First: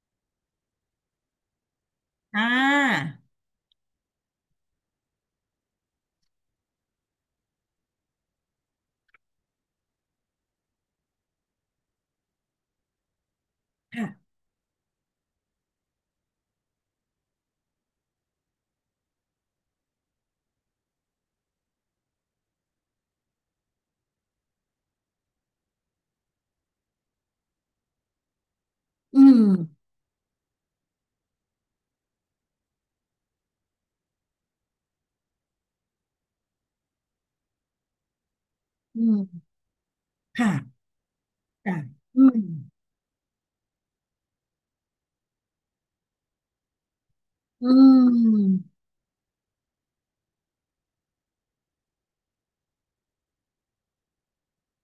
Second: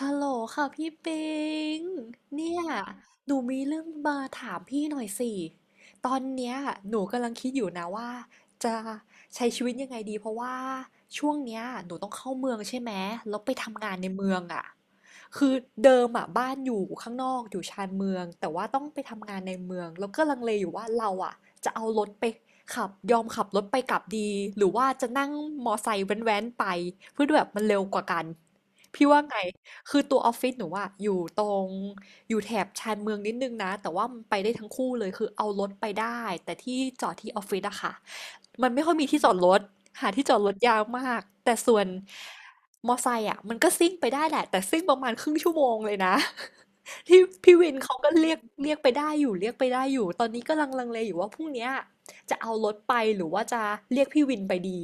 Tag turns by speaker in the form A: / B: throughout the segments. A: ฮัลโหลค่ะพี่ปิง
B: อ่
A: เนี่ย
B: า
A: หนูมีเรื่องมาถามพี่หน่อยสิตอนเนี้ยหนูกำลังคิดอยู่นะว่าจะใช้ชีวิตยังไงดีเพราะว่าช่วงเนี้ยหนูต้องเข้าเมืองใช่ไหมแล้วไปทำงานใน
B: ค่ะ
A: เมืองอ่ะคือเดิมอ่ะบ้านอยู่ข้างนอกอยู่ชานเมืองแต่ว่าต้องไปทำงานในเมืองแล้วก็ลังเลอยู่ว่าเราอ่ะจะเอารถไปขับยอมขับรถไปกลับดีหรือว่าจะนั่งมอไซค์แว้นๆไปเพื่อแบบมันเร็วกว่ากันพี่
B: อื
A: ว่าไง
B: ม
A: คือตัวออฟฟิศหนูอะอยู่ตรงอยู่แถบชานเมืองนิดนึงนะแต่ว่ามันไปได้ทั้งคู่เลยคือเอารถไปได้แต่ที่จอดที่ออฟฟิศอะค่ะมันไม่ค่อย
B: อื
A: มีที่จอด
B: ม
A: รถหาที่จอดรถยากมากแต่ส่วน
B: อืม
A: มอไซค์อะมันก็ซิ่งไปได้แหละแต่ซิ่งประมาณครึ่งชั่วโมงเลยนะ ที่พี่
B: อื
A: วินเขาก็เรียกเรีย
B: ม
A: กไปได้อยู่เรียกไปได้อยู่ตอนนี้ก็ลังเลอยู่ว่าพรุ่งเนี้ยจะเอารถไปหรือว่าจะเรียกพี่วินไปดี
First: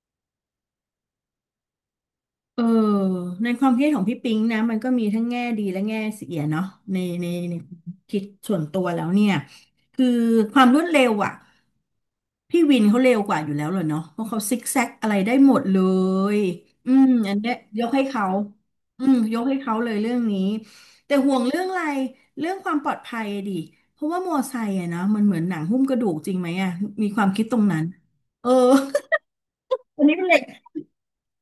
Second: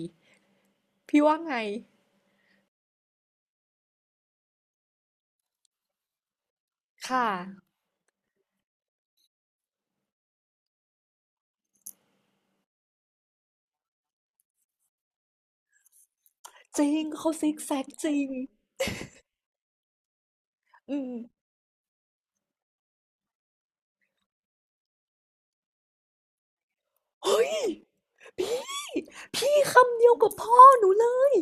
A: พี่ว่าไง
B: เออในความคิดของพี่ปิ๊งนะมันก็มีทั้งแง่ดีและแง่เสียเนาะใน
A: ค่ะ
B: ในในความคิดส่วนตัวแล้วเนี่ยคือความรวดเร็วอ่ะพี่วินเขาเร็วกว่าอยู่แล้วเลยเนาะเพราะเขาซิกแซกอะไรได้หมดเลย
A: จริ
B: อื
A: ง
B: ม
A: เขา
B: อัน
A: ซิ
B: เนี้ย
A: กแซ
B: ย
A: ก
B: กให้
A: จริ
B: เขา
A: ง
B: อืมยกให้เขาเลยเรื่องนี้
A: อืม
B: แต่ห่วงเรื่องอะไรเรื่องความปลอดภัยดิเพราะว่ามอไซค์อะนะมันเหมือนหนังหุ้มกระดูกจริงไหมอะมีความ
A: เฮ้
B: คิดตรง
A: ย
B: นั้นเออ
A: พี่คำ
B: อั
A: เดี
B: น
A: ยว
B: นี้เป็น
A: กับ
B: เหล็ก
A: พ่อหนูเลย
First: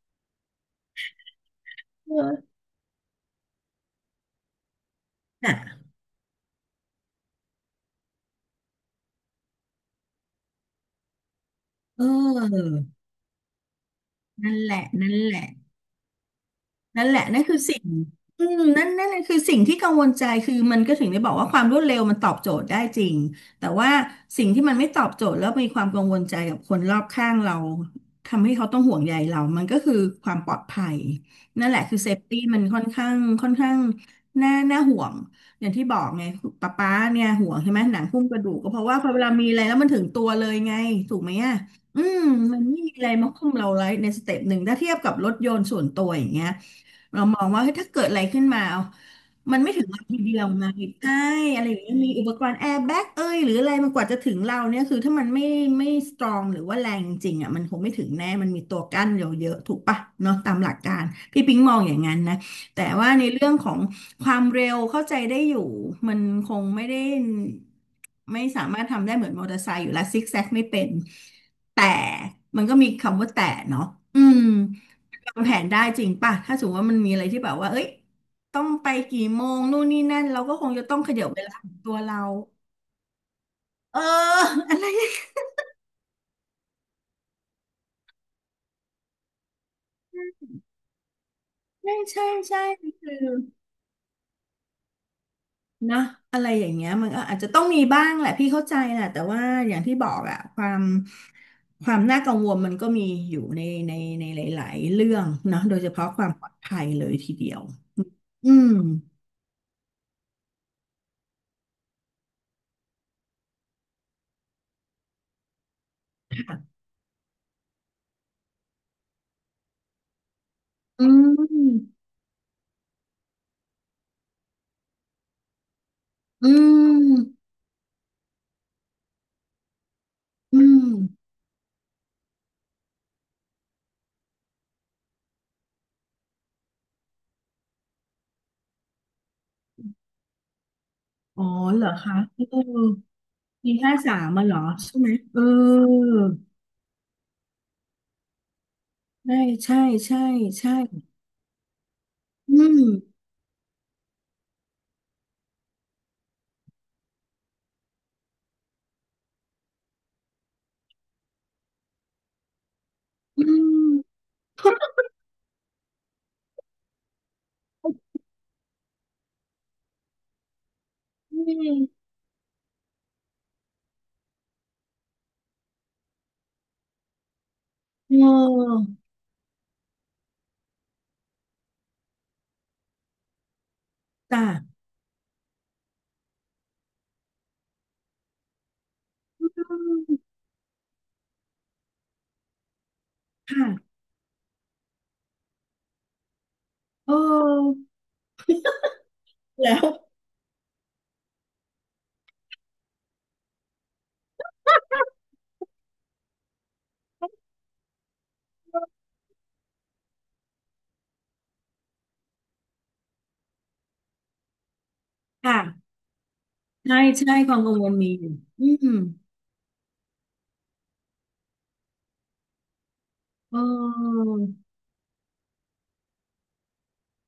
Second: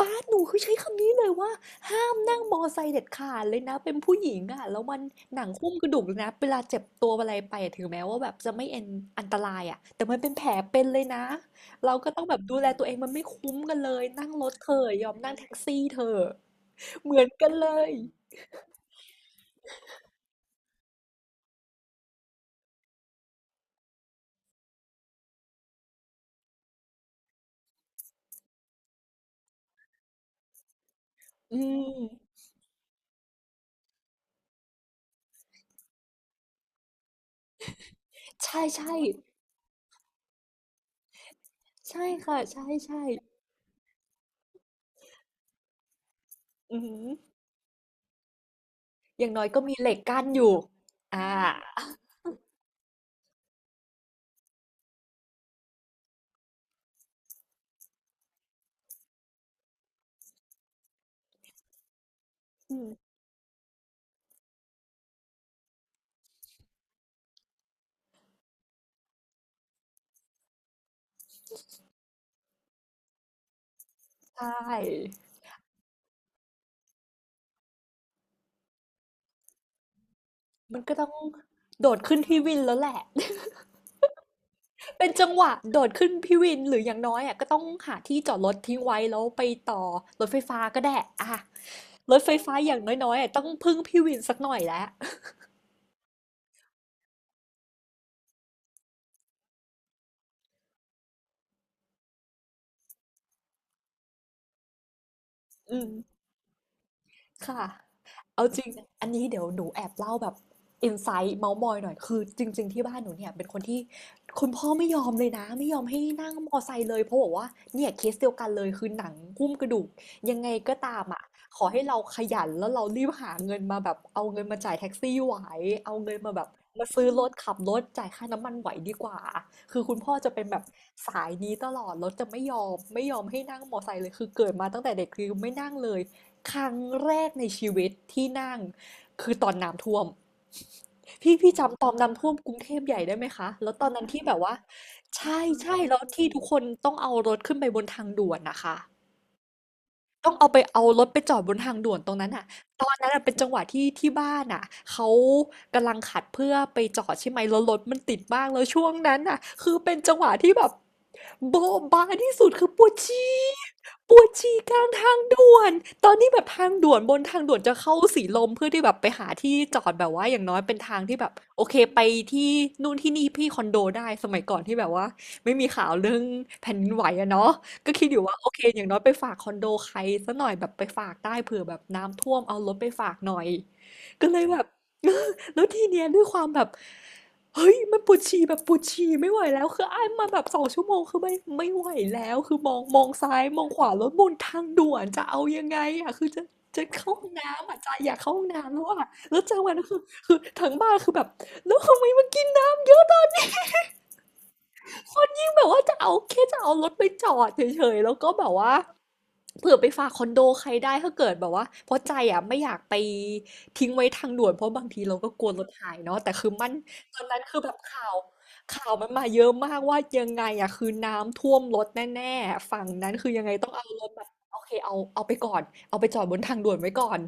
A: ป้าหนูคือใช้คำนี้เลยว่าห้ามนั่ง
B: เออ
A: มอไซค์เด็ดขาดเลยนะเป็นผู้หญิงอ่ะแล้วมันหนัง
B: น่ะ
A: หุ้มกระดูกเลยนะเวลาเจ็บตัวอะไรไปอะถึงแม้ว่าแบบจะไม่เอ็นอันตรายอ่ะแต่มันเป็นแผลเป็นเลยนะเรา
B: เอ
A: ก็ต้องแบบดูแลตัวเอง
B: อ
A: มันไม่คุ้มกันเลยนั่งรถ
B: นั่น
A: เธ
B: แหละ
A: อะยอ
B: นั่
A: ม
B: น
A: นั่ง
B: แหละ
A: แท็กซี่เธอะ
B: นั่น
A: เห
B: แห
A: มือ
B: ละ
A: น
B: นั่น
A: กัน
B: คือ
A: เล
B: สิ่ง
A: ย
B: อืมนั่นแหละคือสิ่งที่กังวลใจคือมันก็ถึงได้บอกว่าความรวดเร็วมันตอบโจทย์ได้จริงแต่ว่าสิ่งที่มันไม่ตอบโจทย์แล้วมีความกังวลใจกับคนรอบข้างเราทำให้เขาต้องห่วงใยเรามันก็คือความปลอดภัย
A: อื
B: นั่นแหละคือเซฟ
A: ม
B: ตี้มันค่อนข้างค่อนข้างน่าห่วงอย่างที่บอกไงป๊าเนี่ยห่วงใช่ไหมหนังหุ้มกระดูก
A: ใช่
B: ก็เพราะ
A: ใช่
B: ว่าพอเวลามีอะไรแล้วมันถึงตัวเลยไงถูกไหมอ่ะอื
A: ใช่
B: ม
A: ค่ะ
B: มัน
A: ใช่
B: ไม่มี
A: ใช่
B: อะไรมาหุ้มเราไว้ในสเต็ปหนึ่งถ้าเทียบกับรถยนต์ส่วนตัวอย่างเงี้ย
A: อื
B: เรา
A: ม
B: มองว่าเฮ้ยถ้าเกิดอะไรขึ้นมาเอา
A: อย่างน้อย
B: มั
A: ก็
B: นไม่
A: มี
B: ถึ
A: เห
B: ง
A: ล็ก
B: วันที
A: กั้น
B: เดี
A: อ
B: ยว
A: ยู่
B: ไงใช่
A: อ่า
B: อะไรอย่างเงี้ยมีอุปกรณ์แอร์แบ็กเอ้ยหรืออะไรมันกว่าจะถึงเราเนี่ยคือถ้ามันไม่สตรองหรือว่าแรงจริงอ่ะมันคงไม่ถึงแน่มันมีตัวกั้นเยอะๆถูกปะเนาะตามหลักการพี่ปิ๊งมองอย่างนั้นนะ
A: อื
B: แต่
A: ม
B: ว่าในเรื่องของความเร็วเข้าใจได้อยู่มันคงไม่ได้ไม่สามารถทำได้เหมือนมอเตอร์ไซค์อยู่แล้วซิกแซกไม่เป็นแต่มันก็มีคำว่าแต่เนาะอื
A: ใช
B: ม
A: ่
B: ทำแผนได้จริงป่ะถ้าสมมติว่ามันมีอะไรที่แบบว่าเอ้ยต้องไปกี่โมงนู่นนี่นั่นเราก็คง
A: มัน
B: จะ
A: ก็
B: ต้อง
A: ต้อ
B: ข
A: ง
B: ยับเวลาของ
A: โด
B: ตัว
A: ดขึ้
B: เรา
A: นพี่วินแล้วแหละ
B: เออ อะไร
A: เป็นจังหวะโดดขึ้นพี่วินหรืออย่างน้อยอ่ะก็ต้องหาที่จอดรถทิ้งไว้แล้วไปต่อรถไฟฟ้าก็ได้อ่ะ
B: ใช่
A: รถ
B: ใช่
A: ไฟฟ้า
B: ใช่
A: อย่าง
B: คื
A: น้อ
B: อ
A: ยๆอะต้องพึ่งพี่วินสักหน่อยแล้ว
B: นะอะไรอย่างเงี้ยมันก็อาจจะต้องมีบ้างแหละพี่เข้าใจแหละแต่ว่าอย่างที่บอกอะความความน่ากังวลมันก็มีอยู่ในในหลายๆเรื่องเนอะ โด
A: อื
B: ยเฉ
A: ม
B: พาะความปลอดภัยเลยทีเดียว
A: ค่ะเอา
B: อื
A: จริง
B: ม
A: อันนี้เดี๋ยวหนูแอบเล่าแบบอินไซต์เมาท์มอยหน่อยคือจริงๆที่บ้านหนูเนี่ยเป็นคนที่คุณพ่อไม่ยอมเลยนะไม่ยอมให้นั่งมอไซ
B: ค่ะ
A: ค์เลยเพราะบอกว่าเนี่ยเคสเดียวกันเลยคือหนังหุ้มกระดูกยังไงก็ตาม
B: อื
A: อ่ะขอให้
B: ม
A: เราขยันแล้วเรารีบหาเงินมาแบบเอาเงินมาจ่ายแท็กซี่ไหวเอาเงินมาแบ
B: อื
A: บมาซื้อรถ
B: ม
A: ขับรถจ่ายค่าน้ำมันไหวดีกว่าคือคุณพ่อจะเป็นแบ
B: อื
A: บ
B: ม
A: สายนี้ตลอดรถจะไม่ยอมให้นั่งมอไซค์เลยคือเกิดมาตั้งแต่เด็กคือไม่นั่งเลย ครั้งแรกในชีวิตที่นั่งคือตอนน้ำท่วม พี่
B: อ๋อ
A: พี่
B: เห
A: จำ
B: ร
A: ต
B: อ
A: อน
B: คะ
A: น้ำท่วมกรุ
B: เอ
A: ง
B: อ
A: เทพใหญ่ได้ไหมคะ แล้
B: ปี
A: วตอน
B: ห้า
A: นั้น
B: สา
A: ที่
B: ม
A: แบบ
B: มาเหร
A: ว่า
B: อใช่ไหมเอ
A: ใช่
B: อ
A: ใช่แล้วที่ทุกคนต้องเอารถขึ้นไปบนทางด่วนนะคะ
B: ใช่ใช่ใช่
A: ต้องเอาไป
B: ใช่
A: เอารถไปจอดบนทางด่วนตรงนั้นอ่ะ
B: อืม
A: ตอนนั้นอะเป็นจังหวะที่บ้านอ่ะเขากำลังขัดเพื่อไปจอดใช่ไหมแล้วรถมันติดมากแล้วช่วงนั้นอ่ะคือเป็นจังหวะที่แบบโบ๊ะบาที่สุดคือปวดฉี่
B: อืม
A: ปวดฉี่กลางทางด่วนตอนนี้แบบทางด่วนบนทางด่วนจะเข้าสีลมเพื่อที่แบบไปหาที่จอดแบบว่าอย่างน้อยเป็นทางที่แบบ
B: อื
A: โอเค
B: ม
A: ไปที่นู่นที่นี่พี่คอนโดได้สมัยก่อนที่แบบว่าไม่มีข่าวเรื่องแผ่นดินไหวอะเนาะ ก็คิดอยู่ว่าโอเคอ
B: เออ
A: ย่างน้อยไปฝากคอนโดใครสักหน่อยแบบไปฝากได้เผื่อแบบน้ำท่วมเอารถไปฝากหน่อยก็เล
B: จ้ะ
A: ยแบบ แล้วทีเนี้ยด้วยความแบบเฮ้ยมันปวดฉี่แบบปวดฉี่ไม่ไหว
B: อื
A: แล้วคืออ้ายมา
B: ม
A: แบบ2 ชั่วโมงคือไม่ไหวแล้วคือมองซ้ายมองขวา
B: ค่ะ
A: รถบนทางด่วนจะเอายังไงอ่ะคือจะเข้า
B: เอ
A: ห้องน้ำอ่ะ
B: อ
A: ใจอยากเข้าห้องน้ำแล้วอ่ะแล้วจังหวะ
B: แล้
A: นั้
B: ว
A: นคือคือทั้งบ้านคือแบบแล้วทำไมมันกินน้ำเยอะตอนคนยิ่งแบบว่าจะเอาแค่จะเอารถไปจอดเฉยๆแล้วก็แบบว่า เผื่อไปฝากคอนโดใครได้ถ้าเกิดแบบว่าเพราะใจอ่ะไม่อยากไปทิ้งไว้ทางด่วนเพราะบางทีเราก็กลัวรถหา
B: ค่ะ
A: ยเนาะแต่คือมัน
B: ใช่
A: ตอน
B: ใช่
A: นั้น
B: ค
A: คื
B: วา
A: อ
B: ม
A: แบ
B: กั
A: บ
B: งวล
A: ข่า
B: มี
A: ว
B: อยู่อื
A: ข่าว
B: ม
A: มันมาเยอะมากว่ายังไงอ่ะคือน้ำท่วมรถแน่ๆฝั่งนั้นคือยังไง
B: เ
A: ต้องเอารถแบ
B: ออ
A: บโอเคเอาไปก่อนเอาไปจอดบนทางด่วนไว้ก่อน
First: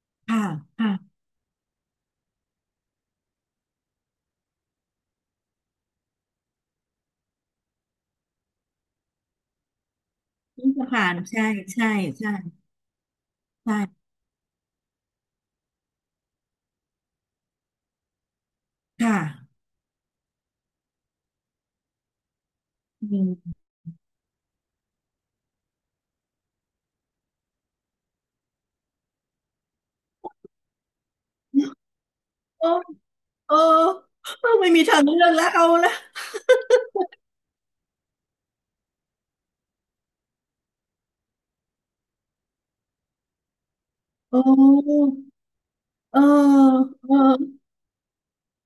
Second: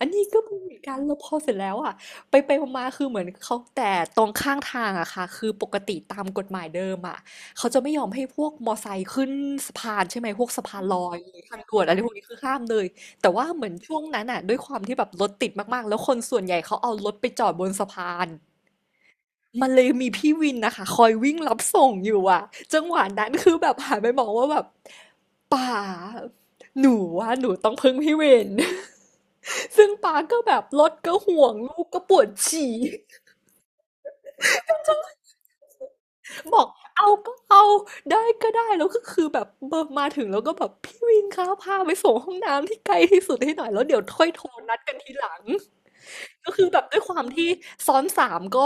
A: อันนี้ก็
B: ค่ะ
A: มีเหมือนกัน
B: ค่ะ
A: แล้วพอเสร็จแล้วอ่ะไปไปมาๆคือเหมือนเขาแต่ตรงข้างทางอะค่ะคือปกติตามกฎหมายเดิมอะ เขาจะไม่ยอมให้พวกมอไซค์ขึ้นสะพานใช่ไหมพวกสะ
B: นี่
A: พาน
B: จะ
A: ลอ
B: ผ่าน
A: ยหรือ
B: ใช่
A: ทางด่วน
B: ใช่
A: อะไรพวกนี้
B: ใช่
A: คือห้ามเลยแต่ว่าเหมือน
B: ใช่
A: ช่วงนั้นอ่ะด้วยความที่แบบรถติดมากๆแล้วคนส่วนใหญ่เขาเอารถไปจอดบนสะพาน
B: ค่ะ
A: มันเลยมีพี่วินนะคะคอยวิ่งรับส่งอยู่อ่ะจังหวะ
B: อื
A: นั้นคื
B: ม
A: อแบบหันไปมองว่าแบบป่าหนูว่าหนูต้องพึ่งพี่วิน ซึ่งป้าก็แบบรถก็ห่วงลูกก็ปวด
B: โอ้
A: ฉี่
B: เออเออไม่มีทางเลือกแล้วเอาละ
A: บอกเอาก็เอาได้ก็ได้แล้วก็คือแบบมาถึงแล้วก็แบบพี่วินคะพาไปส่งห้องน้ำที่ไกลที่สุดให้หน่อยแล้วเดี๋ยวค่อยโท
B: โอ้
A: รนัดกันทีหลัง
B: เออ
A: ก็คือแบบด้วย
B: เอ
A: ความที่
B: อ
A: ซ้อนสามก็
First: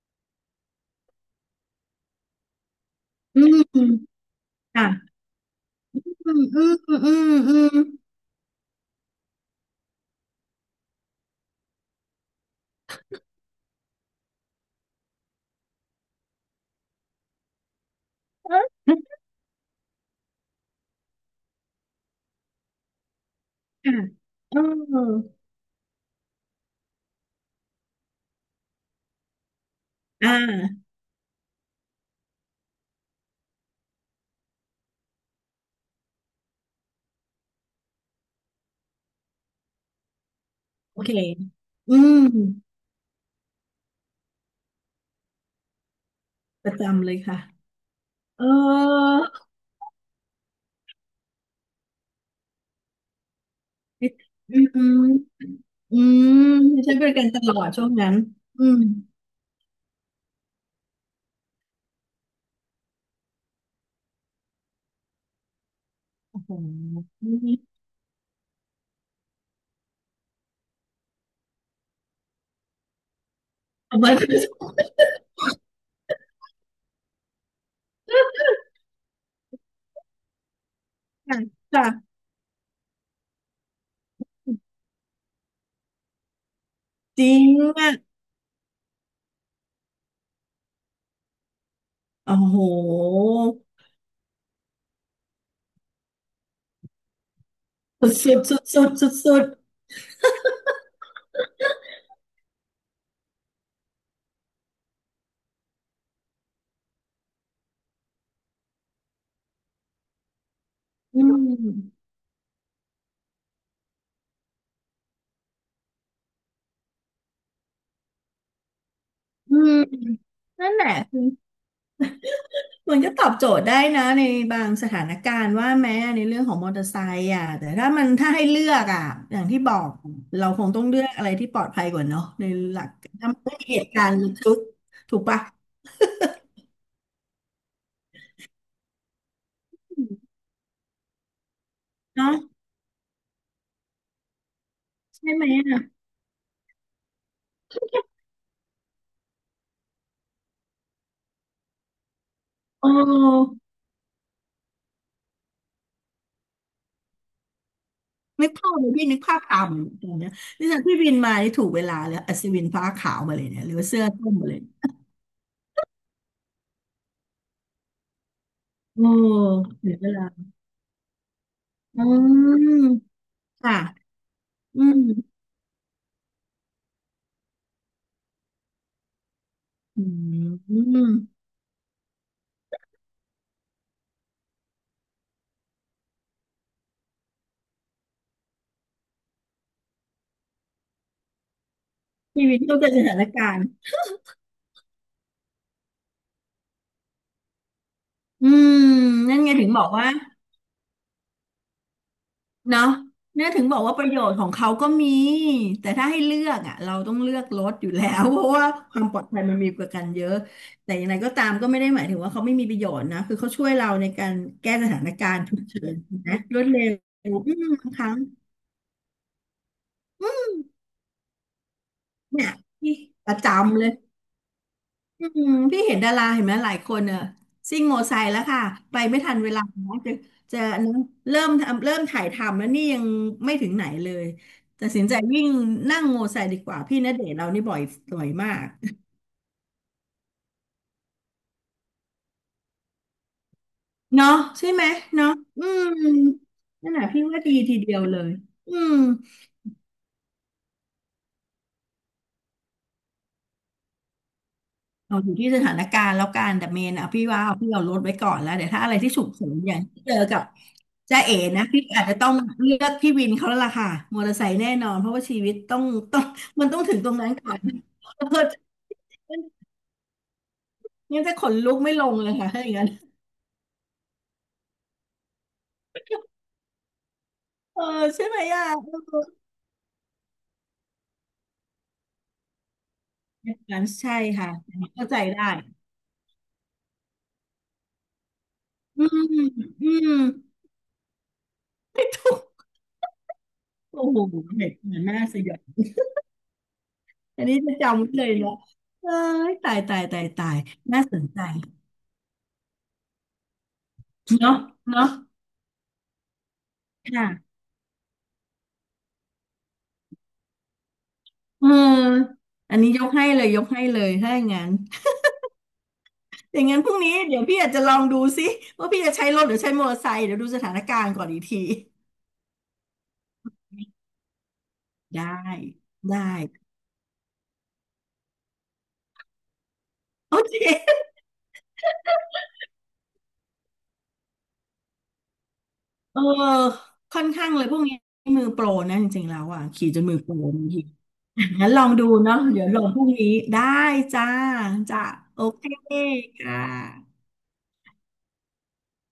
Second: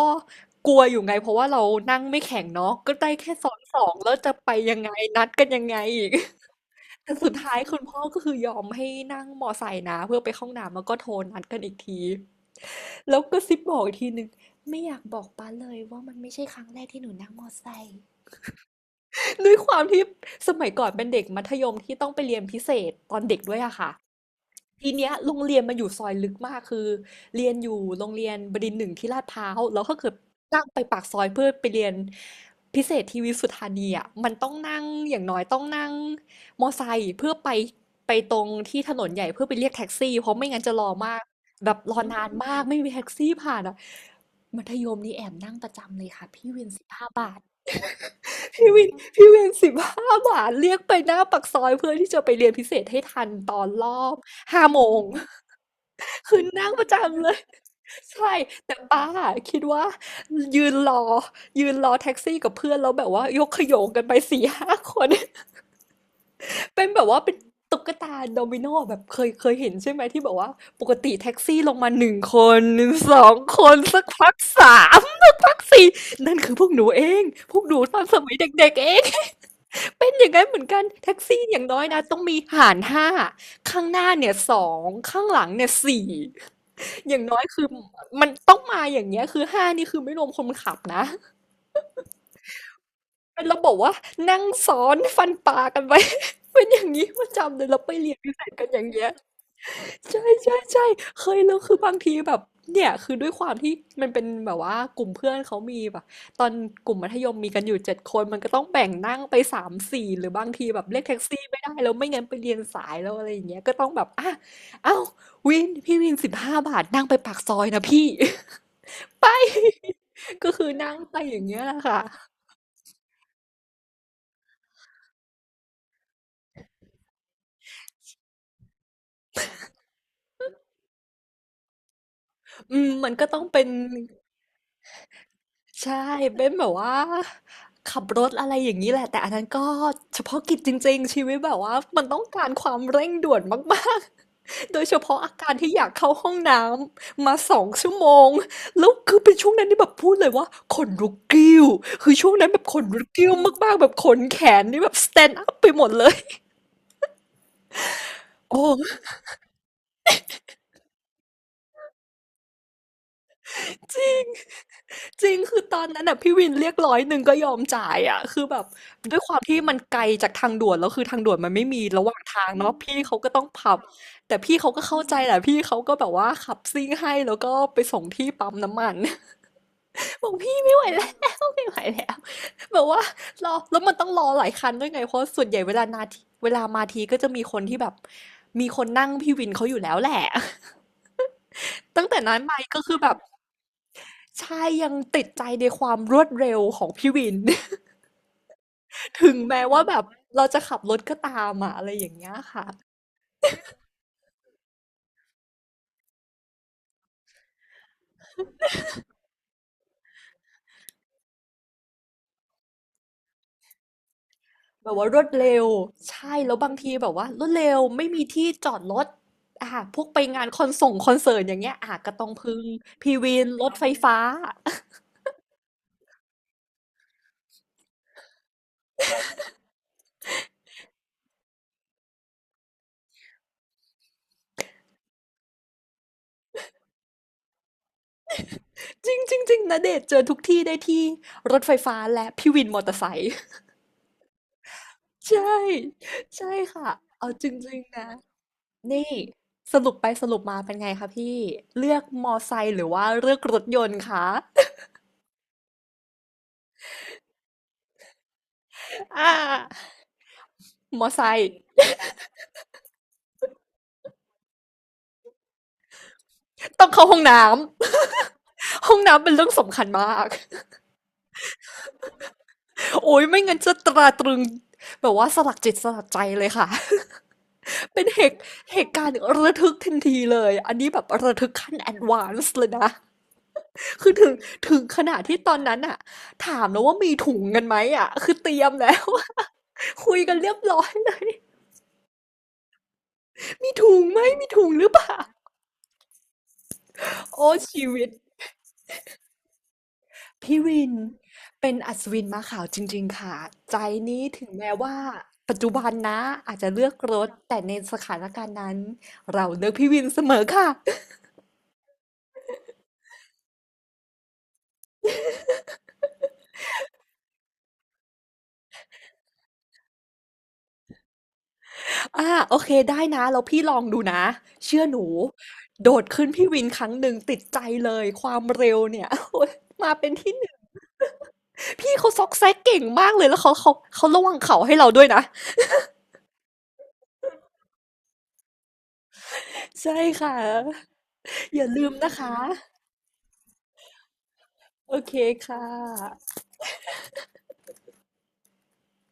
A: กลัวอยู่ไงเพราะว่าเรานั่งไม่แข็งเนาะก็ได้แค่
B: อื
A: ซ้อนสอ
B: ม
A: งแล้วจะไปยังไง
B: ค่ะ
A: นัดกันยังไงอีก
B: อืมอืม
A: แต่
B: อื
A: สุ
B: ม
A: ดท้า
B: อื
A: ยคุ
B: ม
A: ณพ่อก็คือยอมให้นั่งมอไซค์นะเพื่อไปเข้าห้องน้ำแล้วก็โทรนัดกันอีกทีแล้วก็ซิปบอกอีกทีหนึ่งไม่อยากบอกป้าเลยว่ามันไม่ใช่ครั้งแรกที่หนูนั่งมอไซค์
B: ค่ะ
A: ด้วยความที่สมัยก่อนเป็นเด็กมัธยมที่ต้องไปเรียนพิเศษตอนเด็กด้วยอะค่ะ
B: เ
A: ทีเนี้ย
B: ออ
A: โรงเรียนมันอยู่ซอยลึกมากคือเรียนอยู่โรงเรียนบดินทร์หนึ่งที่ลาดพร้าวแล้วก็เกิด
B: อ่
A: นั่งไป
B: า
A: ปากซอยเพื่อไปเรียนพิเศษที่วิสุทธานีอะมันต้องนั่งอย่างน้อยต้องนั่งมอไซค์เพื่อไปไปตรงที่ถนนใหญ่เพื่อไปเรียกแท็กซี่เพราะไม่งั้นจะรอ
B: โอเค
A: มากแบบร
B: อื
A: อ
B: ม
A: นานมากไม่มีแท็กซี่ผ่านอะมัธยมนี่แอบนั่งประจำเลยค่ะพี่วิ
B: ป
A: น
B: ระ
A: สิบ
B: จำเลย
A: ห้า
B: ค่ะเอ
A: พี่วิน
B: อ
A: พี่เวน15 บาทเรียกไปหน้าปากซอยเพื่อที่จะไปเรียนพิเศษให้ทันตอนรอบ
B: อื
A: 5 โมง
B: มอืม
A: คือนั่งประ
B: ใช้บริ
A: จำ
B: การ
A: เลย
B: ตลอดช่วงนั้น
A: ใช่
B: อื
A: แต่
B: ม
A: ป้าคิดว่ายืนรอยืนรอแท็กซี่กับเพื่อนแล้วแบบว่ายกขโยงกันไป4-5 คน
B: โอ้โห
A: เป็นแบบว่าเป็นตุ๊กตาโดมิโนแบบเคยเห็นใช่ไหมที่แบบว่าปกติแท็กซี่ลงมาหนึ่งคนสองคน
B: เอา
A: สัก
B: ไว้
A: พัก
B: ค
A: สามสักพักสี่นั่นคือพวกหนูเองพวกหนูตอนสมัยเด็กๆเอง เป็นอย่างนั้นเหมือนกันแท็ก
B: ่ะ
A: ซี่อย่างน้อ
B: ค่ะ
A: ยนะต้องมีหารห้าข้างหน้าเนี่ยสองข้างหลังเนี่ยสี่อย่า
B: จ
A: ง
B: ริ
A: น้อย
B: ง
A: คือ
B: อ่ะ
A: มันต้องมาอย่างเงี้ยคือห้านี่คือไม่รวมคนขับนะ
B: โอ้โห
A: เป็นระบบว่านั่งซ้อนฟันปลากันไป เป็นอย่างนี้ประจำเลยเราไป
B: สุ
A: เรี
B: ด
A: ยนพิ
B: สุ
A: เศ
B: ด
A: ษ
B: สุด
A: กันอ
B: สุ
A: ย่าง
B: ด
A: เงี้
B: สุ
A: ย
B: ดสุด
A: ใช่ใช่ใช่เคยแล้วคือบางทีแบบเนี่ยคือด้วยความที่มันเป็นแบบว่ากลุ่มเพื่อนเขามีแบบตอนกลุ่มมัธยมมีกันอยู่7 คนมันก็ต้องแบ่งนั่งไปสามสี่หรือบางทีแบบเรียก
B: ๆ
A: แท็
B: อื
A: กซี่ไม่
B: ม
A: ได้แล้วไม่งั้นไปเรียนสายแล้วอะไรอย่างเงี้ยก็ต้องแบบอ่ะเอ้าพี่วินสิบห้าบาทนั่งไปปากซอยนะพี่ ไ
B: อืม
A: ปก็คือ
B: นั่นแหละ
A: นั่งไปอย่างเงี้ยแหละค่ะ
B: มันก็ตอบโจทย์ได้นะในบางสถานการณ์ว่าแม้ในเรื่องของมอเตอร์ไซค์อ่ะแต่ถ้าให้เลือกอ่ะอย่างที่บอกเราคงต้องเลือกอะไรที่ปลอดภัยกว่าเนาะใน
A: อื
B: หลั
A: ม
B: ก
A: มันก็
B: ถ้า
A: ต้
B: มั
A: อ
B: น
A: ง
B: ไม่
A: เป็
B: มี
A: น
B: เหตุการณ์ระทึกถูกปะ
A: ใช่เป็นแบบว่าขับรถอะไรอย่างนี้แหละแต่อันนั้นก็เฉพาะกิจจริงๆชีวิตแบบว่ามันต้องการ
B: เนาะ
A: ความเร่งด่วนมากๆ โดยเฉพาะ
B: ใช่
A: อา
B: ไหม
A: การที่อ
B: อ่ะ
A: ยากเข้าห้องน้ำมา2 ชั่วโมงแล้วคือเป็นช่วงนั้นที่แบบพูดเลยว่าขนลุกกิ้วคือช่วงนั้นแบบขน
B: โอ
A: ลุกกิ้ว
B: ้
A: มากๆแบบขนแขนนี่แบบ stand up ไปหมดเลย
B: นึ ก
A: โอ้
B: ภาพเลยพี่นึกภาพตามเหมือนกันนะนี่จากพี่บินมานี่ถูกเวลาเลยอัศวินฟ้าขาวมาเลยเนี่ยหรือว่าเสื้อส้มมาเลย
A: จริงคือตอนนั้นน่ะพี่วินเรียก101ก็ยอมจ่ายอะคือแบบ
B: โอ้
A: ด้วยความที่มัน
B: ถึ
A: ไก
B: ง
A: ล
B: เว
A: จาก
B: ลา
A: ทางด่วนแล้วคือทางด่วนมันไม่มี
B: อื
A: ระหว่างทางเนาะ
B: ม
A: พี่เขาก็ต้องขั
B: ค่ะ
A: บแต่พี่เขาก็
B: อื
A: เข้า
B: ม
A: ใจแหละพี่เขาก็แบบว่าขับซิ่งให้แล้วก็ไปส่งที่ปั๊มน้ำมัน
B: อื
A: บอกพี่ไม่ไหวแล้ว
B: ม
A: ไม่ไหวแล้วแบบว่ารอแล้วมันต้องรอหลายคันด้วยไงเพราะส่วนใหญ่เวลานาทีเวลามาทีก็จะมีคนที่แบบมีคนนั่งพี่วินเขาอยู่แล้วแหละ ตั้งแต่นั้น
B: พี่
A: มา
B: วินเข้า
A: ก็
B: ใจ
A: คือ
B: ส
A: แบ
B: ถา
A: บ
B: นการณ์
A: ใช่ยังติดใจในความรวดเร็วของพี่วิน
B: อืม
A: ถึง
B: นั่นไง
A: แม้
B: ถึง
A: ว่า
B: บอก
A: แบบ
B: ว่า
A: เราจะขับรถก็ตามอะอะไรอย่างเงี้ยค่ะ
B: เนาะเนี่ยถึงบอกว่าประโยชน์ของเขาก็มีแต่ถ้าให้เลือกอ่ะเราต้องเลือกรถอยู่แล้ว เพราะว่าความปลอดภัยมันมีประกันเยอะแต่อย่างไรก็ตามก็ไม่ได้หมายถึงว่าเขาไม่มีประโยชน์นะคือเขาช่วยเราในการแก้ส
A: แบบ
B: ถา
A: ว่า
B: น
A: รว
B: กา
A: ด
B: รณ์ฉุ
A: เร็
B: ก
A: ว
B: เฉิน
A: ใช่
B: นะ
A: แล้
B: ร
A: ว
B: วด
A: บาง
B: เร็
A: ที
B: ว
A: แบบว่ารวด
B: อืม
A: เร็ว
B: บางค
A: ไม่
B: รั้ง
A: มีที่จอดรถอ่ะพวกไปงานคอนส่งคอนเสิร์ตอย่างเงี้ยอ่ะก็ต้อง
B: เนี่ย
A: พึ่ง
B: ที่
A: พี
B: ป
A: วิ
B: ระ
A: นรถ
B: จำ
A: ไฟ
B: เลย
A: ฟ้า
B: อืมพี่เห็นดาราเห็นไหมหลายคนเนอะซิ่งโมอไซค์แล้วค่ะไปไม่ทันเวลานะจะจะอันนั้นเริ่มทำเริ่มถ่ายทำแล้วนี่ยังไม่ถึงไหนเลยตัดสินใจวิ่งนั่งโมอไซค์ดีกว่าพี่ณเดชน์เรานี่บ่อยบ่อยมาก
A: จริงจริงจริงนะเดชน์เจอทุกที่ได้ที่รถไฟฟ้าและพี่วินมอเตอร์ไซค์
B: เนาะใช่ไหม เนาะ
A: ใช่
B: อืม
A: ใช่ค่ะ
B: นั่นแหละพี่
A: เอา
B: ว่า
A: จ
B: ดี
A: ริ
B: ที
A: ง
B: เดี
A: ๆ
B: ยว
A: นะ
B: เลยอืม
A: นี่สรุปไปสรุปมาเป็นไงคะพี่เลือกมอไซค์หรือว่าเลือกรถยนต์คะ
B: เราอยู่ที่สถานการณ์แล้วกันแต่เมนอ่ะพี่ว่าพี่เอารถไว้ก่อนแล้วเดี๋ยวถ้าอะไรที่ ฉุ
A: อ่า
B: กเฉินอย่างที่เจอกับ
A: มอ
B: จ้า
A: ไซ
B: เอ๋
A: ค์
B: นะพี่อาจจะต้องเลือกพี่วินเขาแล้วล่ะค่ะมอเตอร์ไซค์แน่นอนเพราะว่าชีวิตต้องมันต้อง
A: ต้อง
B: ถึง
A: เข้า
B: ตรง
A: ห้อง
B: นั้น
A: น้
B: ก่อน เพอ
A: ำ ห้องน้ำเป็นเรื่องสำคัญมาก
B: ยังจะขนลุกไม่ลงเลยค่ะถ้าอย่างนั้น
A: โอ้ยไม่งั้นจะตราตรึงแบบว่าสลักจิตสลักใจเลยค่ะ
B: เออ
A: เป็นเห
B: ใช่ไห
A: ตุ
B: มอ่ะ
A: เห
B: เอ
A: ตุการณ์
B: อ
A: ระทึกทันทีเลยอันนี้แบบระทึกขั้นแอดวานซ์เลยนะ
B: อย่างนั้น
A: คือ
B: ใช่
A: ถึง
B: ค่ะ
A: ถึงข
B: เข้า
A: นา
B: ใจ
A: ดที่
B: ได้
A: ตอนนั้นอะถามแล้วว่ามีถุงกันไหมอะ คือเตรียมแล้
B: อื
A: ว
B: มอื ม
A: คุยกันเรียบร้อยเลย
B: ไม่ถูก
A: มีถุ
B: โอ้
A: งไหม
B: โห
A: มี
B: เห
A: ถุง
B: ตุ
A: หรือ
B: กา
A: เป
B: รณ์
A: ล่า
B: น่าสยดอัน
A: โอ้
B: นี้จะ
A: ชี
B: จำ
A: วิต
B: ไว้เลยเนาะเอ้ยตายตายตายตาย
A: พี่วิน
B: น่าสนใจ
A: เป็นอัศวินม้าขาวจริงๆค่ะใจนี้ถึง
B: เนาะ
A: แม้ว่า
B: เนาะ
A: ปัจจุบันนะอาจจะเลือกรถ
B: ค่ะ
A: แต่ในสถานการณ์นั้นเราเลือกพี่วินเสมอค่ะ
B: เอออันนี้ยกให้เลยยกให้เลยถ้าอย่างนั้นอย่างงั้นพรุ่งนี้เดี๋ยวพี่อาจจะลองดูซิว่าพี่จะใช้รถหรือใช้มอเตอร์ไซค์เดี๋ยวดูสถานการณ์ก่อนอีกที
A: อ่าโอเคได้นะแล้วพี่ลองดูนะเชื่อหนู
B: ได้
A: โดด
B: ได้
A: ขึ้นพี่วินครั้งหนึ่งติดใจเลยความเร็วเนี่ย โอ๊ยมาเป็นที่
B: โอ
A: หนึ่ง
B: เค
A: พี่เขาซอกแซกเก่งมากเลยแล้วเขาระวังเขาให้เราด้วยนะ
B: เออค่อนข้างเลยพวกนี้มือโปรนะจริงๆแล้วอ่ะขี่
A: ใช่
B: จนมือโป
A: ค่ะ
B: รบางที
A: อย่า
B: งั้นลอ
A: ลื
B: ง
A: ม
B: ดู
A: นะคะ
B: เนาะเดี๋ยวลองพรุ่งนี้ได้จ้า
A: โอ
B: จ้า
A: เค
B: โอ
A: ค่ะ
B: เคค่ะ